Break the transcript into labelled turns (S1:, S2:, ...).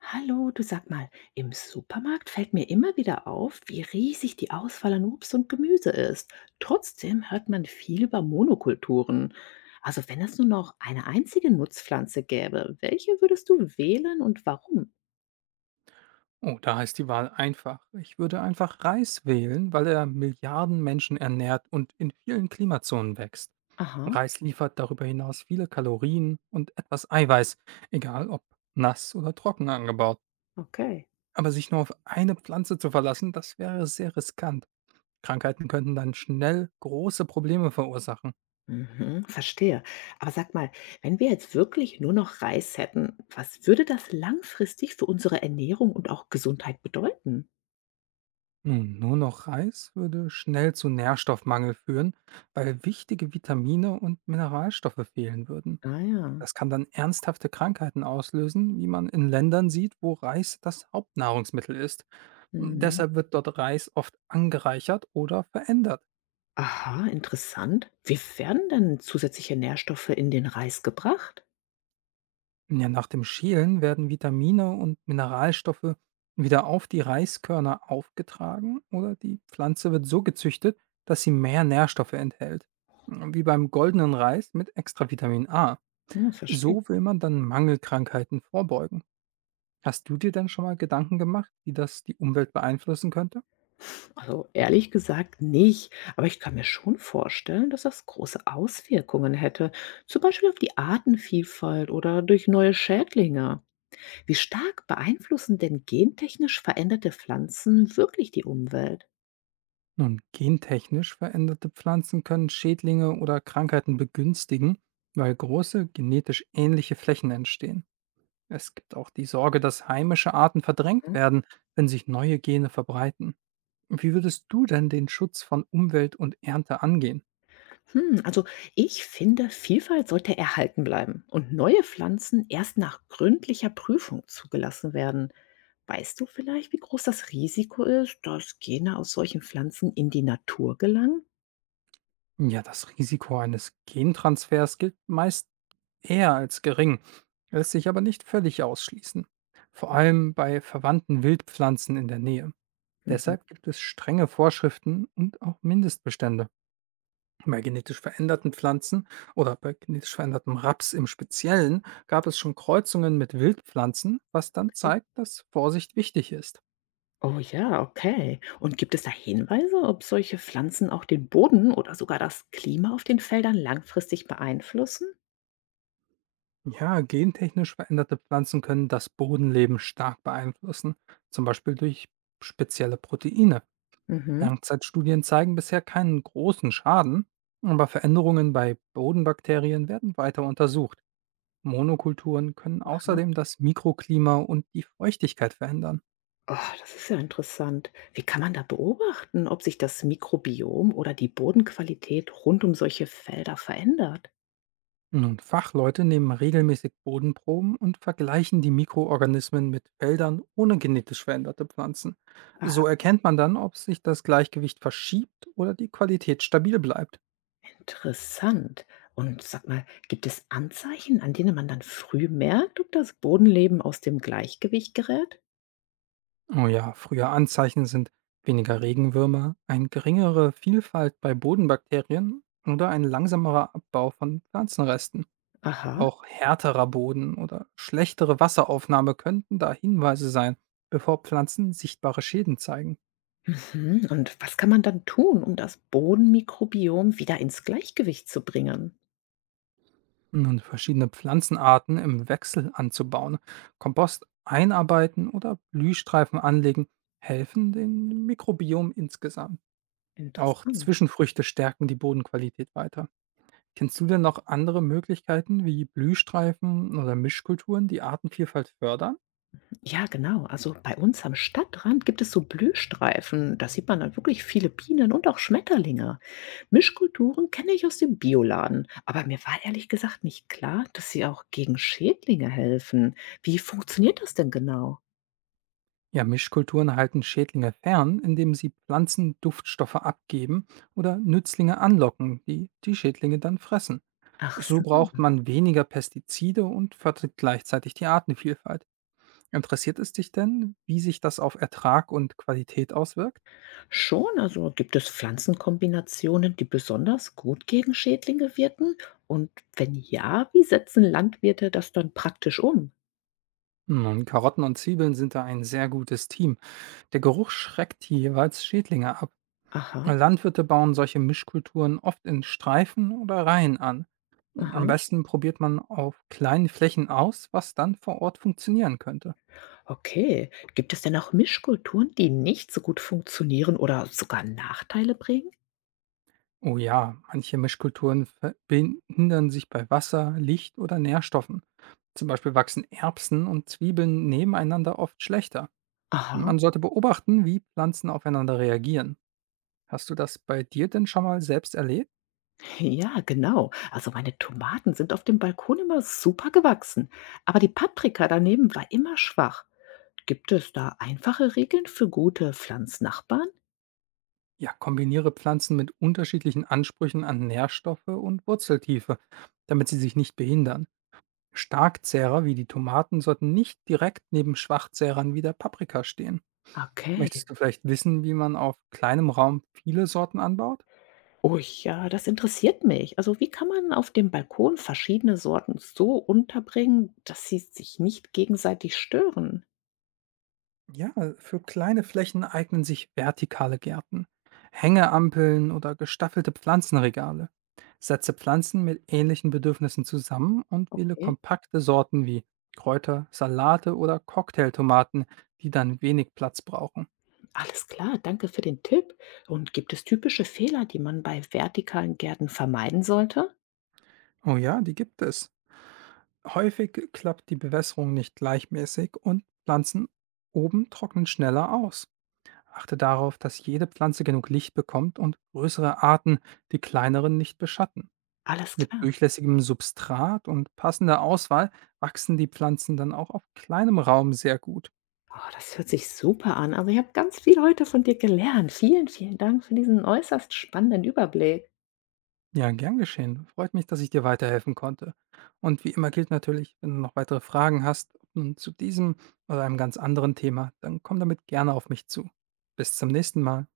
S1: Hallo, du, sag mal, im Supermarkt fällt mir immer wieder auf, wie riesig die Auswahl an Obst und Gemüse ist. Trotzdem hört man viel über Monokulturen. Also wenn es nur noch eine einzige Nutzpflanze gäbe, welche würdest du wählen und warum?
S2: Oh, da heißt die Wahl einfach. Ich würde einfach Reis wählen, weil er Milliarden Menschen ernährt und in vielen Klimazonen wächst.
S1: Aha,
S2: Reis liefert darüber hinaus viele Kalorien und etwas Eiweiß, egal ob nass oder trocken angebaut.
S1: okay.
S2: Aber sich nur auf eine Pflanze zu verlassen, das wäre sehr riskant. Krankheiten könnten dann schnell große Probleme verursachen.
S1: Mhm, verstehe. Aber sag mal, wenn wir jetzt wirklich nur noch Reis hätten, was würde das langfristig für unsere Ernährung und auch Gesundheit bedeuten?
S2: Nun, nur noch Reis würde schnell zu Nährstoffmangel führen, weil wichtige Vitamine und Mineralstoffe fehlen würden.
S1: Ah ja.
S2: Das kann dann ernsthafte Krankheiten auslösen, wie man in Ländern sieht, wo Reis das Hauptnahrungsmittel ist.
S1: Mhm.
S2: Deshalb wird dort Reis oft angereichert oder verändert.
S1: Aha, interessant. Wie werden denn zusätzliche Nährstoffe in den Reis gebracht?
S2: Ja, nach dem Schälen werden Vitamine und Mineralstoffe wieder auf die Reiskörner aufgetragen oder die Pflanze wird so gezüchtet, dass sie mehr Nährstoffe enthält. Wie beim goldenen Reis mit extra Vitamin A.
S1: Hm, verstehe.
S2: So will man dann Mangelkrankheiten vorbeugen. Hast du dir denn schon mal Gedanken gemacht, wie das die Umwelt beeinflussen könnte?
S1: Also ehrlich gesagt nicht, aber ich kann mir schon vorstellen, dass das große Auswirkungen hätte, zum Beispiel auf die Artenvielfalt oder durch neue Schädlinge. Wie stark beeinflussen denn gentechnisch veränderte Pflanzen wirklich die Umwelt?
S2: Nun, gentechnisch veränderte Pflanzen können Schädlinge oder Krankheiten begünstigen, weil große genetisch ähnliche Flächen entstehen. Es gibt auch die Sorge, dass heimische Arten verdrängt
S1: Hm,
S2: werden, wenn sich neue Gene verbreiten. Wie würdest du denn den Schutz von Umwelt und Ernte angehen?
S1: Hm, also ich finde, Vielfalt sollte erhalten bleiben und neue Pflanzen erst nach gründlicher Prüfung zugelassen werden. Weißt du vielleicht, wie groß das Risiko ist, dass Gene aus solchen Pflanzen in die Natur gelangen?
S2: Ja, das Risiko eines Gentransfers gilt meist eher als gering, lässt sich aber nicht völlig ausschließen. Vor allem bei verwandten Wildpflanzen in der Nähe.
S1: Mhm.
S2: Deshalb gibt es strenge Vorschriften und auch Mindestbestände. Bei genetisch veränderten Pflanzen oder bei genetisch verändertem Raps im Speziellen gab es schon Kreuzungen mit Wildpflanzen, was dann
S1: Okay.
S2: zeigt, dass Vorsicht wichtig ist.
S1: Oh ja, okay. Und gibt es da Hinweise, ob solche Pflanzen auch den Boden oder sogar das Klima auf den Feldern langfristig beeinflussen?
S2: Ja, gentechnisch veränderte Pflanzen können das Bodenleben stark beeinflussen, zum Beispiel durch spezielle Proteine.
S1: Mhm.
S2: Langzeitstudien zeigen bisher keinen großen Schaden, aber Veränderungen bei Bodenbakterien werden weiter untersucht. Monokulturen können
S1: Aha.
S2: außerdem das Mikroklima und die Feuchtigkeit verändern.
S1: Oh, das ist ja interessant. Wie kann man da beobachten, ob sich das Mikrobiom oder die Bodenqualität rund um solche Felder verändert?
S2: Nun, Fachleute nehmen regelmäßig Bodenproben und vergleichen die Mikroorganismen mit Feldern ohne genetisch veränderte Pflanzen. So erkennt man dann, ob sich das Gleichgewicht verschiebt oder die Qualität stabil bleibt.
S1: Interessant. Und sag mal, gibt es Anzeichen, an denen man dann früh merkt, ob das Bodenleben aus dem Gleichgewicht gerät?
S2: Oh ja, frühe Anzeichen sind weniger Regenwürmer, eine geringere Vielfalt bei Bodenbakterien oder ein langsamerer Abbau von Pflanzenresten.
S1: Aha.
S2: Auch härterer Boden oder schlechtere Wasseraufnahme könnten da Hinweise sein, bevor Pflanzen sichtbare Schäden zeigen.
S1: Mhm. Und was kann man dann tun, um das Bodenmikrobiom wieder ins Gleichgewicht zu bringen?
S2: Nun, verschiedene Pflanzenarten im Wechsel anzubauen, Kompost einarbeiten oder Blühstreifen anlegen, helfen dem Mikrobiom insgesamt. Auch
S1: Interessant.
S2: Zwischenfrüchte stärken die Bodenqualität weiter. Kennst du denn noch andere Möglichkeiten wie Blühstreifen oder Mischkulturen, die Artenvielfalt fördern?
S1: Ja, genau. Also ja, bei uns am Stadtrand gibt es so Blühstreifen. Da sieht man dann wirklich viele Bienen und auch Schmetterlinge. Mischkulturen kenne ich aus dem Bioladen. Aber mir war ehrlich gesagt nicht klar, dass sie auch gegen Schädlinge helfen. Wie funktioniert das denn genau?
S2: Ja, Mischkulturen halten Schädlinge fern, indem sie Pflanzen Duftstoffe abgeben oder Nützlinge anlocken, die die Schädlinge dann fressen.
S1: Ach
S2: So
S1: so.
S2: braucht man weniger Pestizide und fördert gleichzeitig die Artenvielfalt. Interessiert es dich denn, wie sich das auf Ertrag und Qualität auswirkt?
S1: Schon, also gibt es Pflanzenkombinationen, die besonders gut gegen Schädlinge wirken? Und wenn ja, wie setzen Landwirte das dann praktisch um?
S2: Nun, Karotten und Zwiebeln sind da ein sehr gutes Team. Der Geruch schreckt die jeweils Schädlinge ab.
S1: Aha,
S2: Landwirte bauen solche Mischkulturen oft in Streifen oder Reihen an.
S1: aha.
S2: Am besten probiert man auf kleinen Flächen aus, was dann vor Ort funktionieren könnte.
S1: Okay. Gibt es denn auch Mischkulturen, die nicht so gut funktionieren oder sogar Nachteile bringen?
S2: Oh ja, manche Mischkulturen verhindern sich bei Wasser, Licht oder Nährstoffen. Zum Beispiel wachsen Erbsen und Zwiebeln nebeneinander oft schlechter.
S1: Aha,
S2: Man sollte beobachten, wie Pflanzen aufeinander reagieren. Hast du das bei dir denn schon mal selbst erlebt?
S1: ja, genau. Also meine Tomaten sind auf dem Balkon immer super gewachsen, aber die Paprika daneben war immer schwach. Gibt es da einfache Regeln für gute Pflanznachbarn?
S2: Ja, kombiniere Pflanzen mit unterschiedlichen Ansprüchen an Nährstoffe und Wurzeltiefe, damit sie sich nicht behindern. Starkzehrer wie die Tomaten sollten nicht direkt neben Schwachzehrern wie der Paprika stehen.
S1: Okay.
S2: Möchtest du vielleicht wissen, wie man auf kleinem Raum viele Sorten anbaut?
S1: Oh ja, das interessiert mich. Also wie kann man auf dem Balkon verschiedene Sorten so unterbringen, dass sie sich nicht gegenseitig stören?
S2: Ja, für kleine Flächen eignen sich vertikale Gärten, Hängeampeln oder gestaffelte Pflanzenregale. Setze Pflanzen mit ähnlichen Bedürfnissen zusammen und wähle
S1: Okay.
S2: kompakte Sorten wie Kräuter, Salate oder Cocktailtomaten, die dann wenig Platz brauchen.
S1: Alles klar, danke für den Tipp. Und gibt es typische Fehler, die man bei vertikalen Gärten vermeiden sollte?
S2: Oh ja, die gibt es. Häufig klappt die Bewässerung nicht gleichmäßig und Pflanzen oben trocknen schneller aus. Achte darauf, dass jede Pflanze genug Licht bekommt und größere Arten die kleineren nicht beschatten.
S1: Alles
S2: Mit
S1: klar.
S2: durchlässigem Substrat und passender Auswahl wachsen die Pflanzen dann auch auf kleinem Raum sehr gut.
S1: Oh, das hört sich super an. Also ich habe ganz viel heute von dir gelernt. Vielen, vielen Dank für diesen äußerst spannenden Überblick.
S2: Ja, gern geschehen. Freut mich, dass ich dir weiterhelfen konnte. Und wie immer gilt natürlich, wenn du noch weitere Fragen hast, ob nun zu diesem oder einem ganz anderen Thema, dann komm damit gerne auf mich zu. Bis zum nächsten Mal.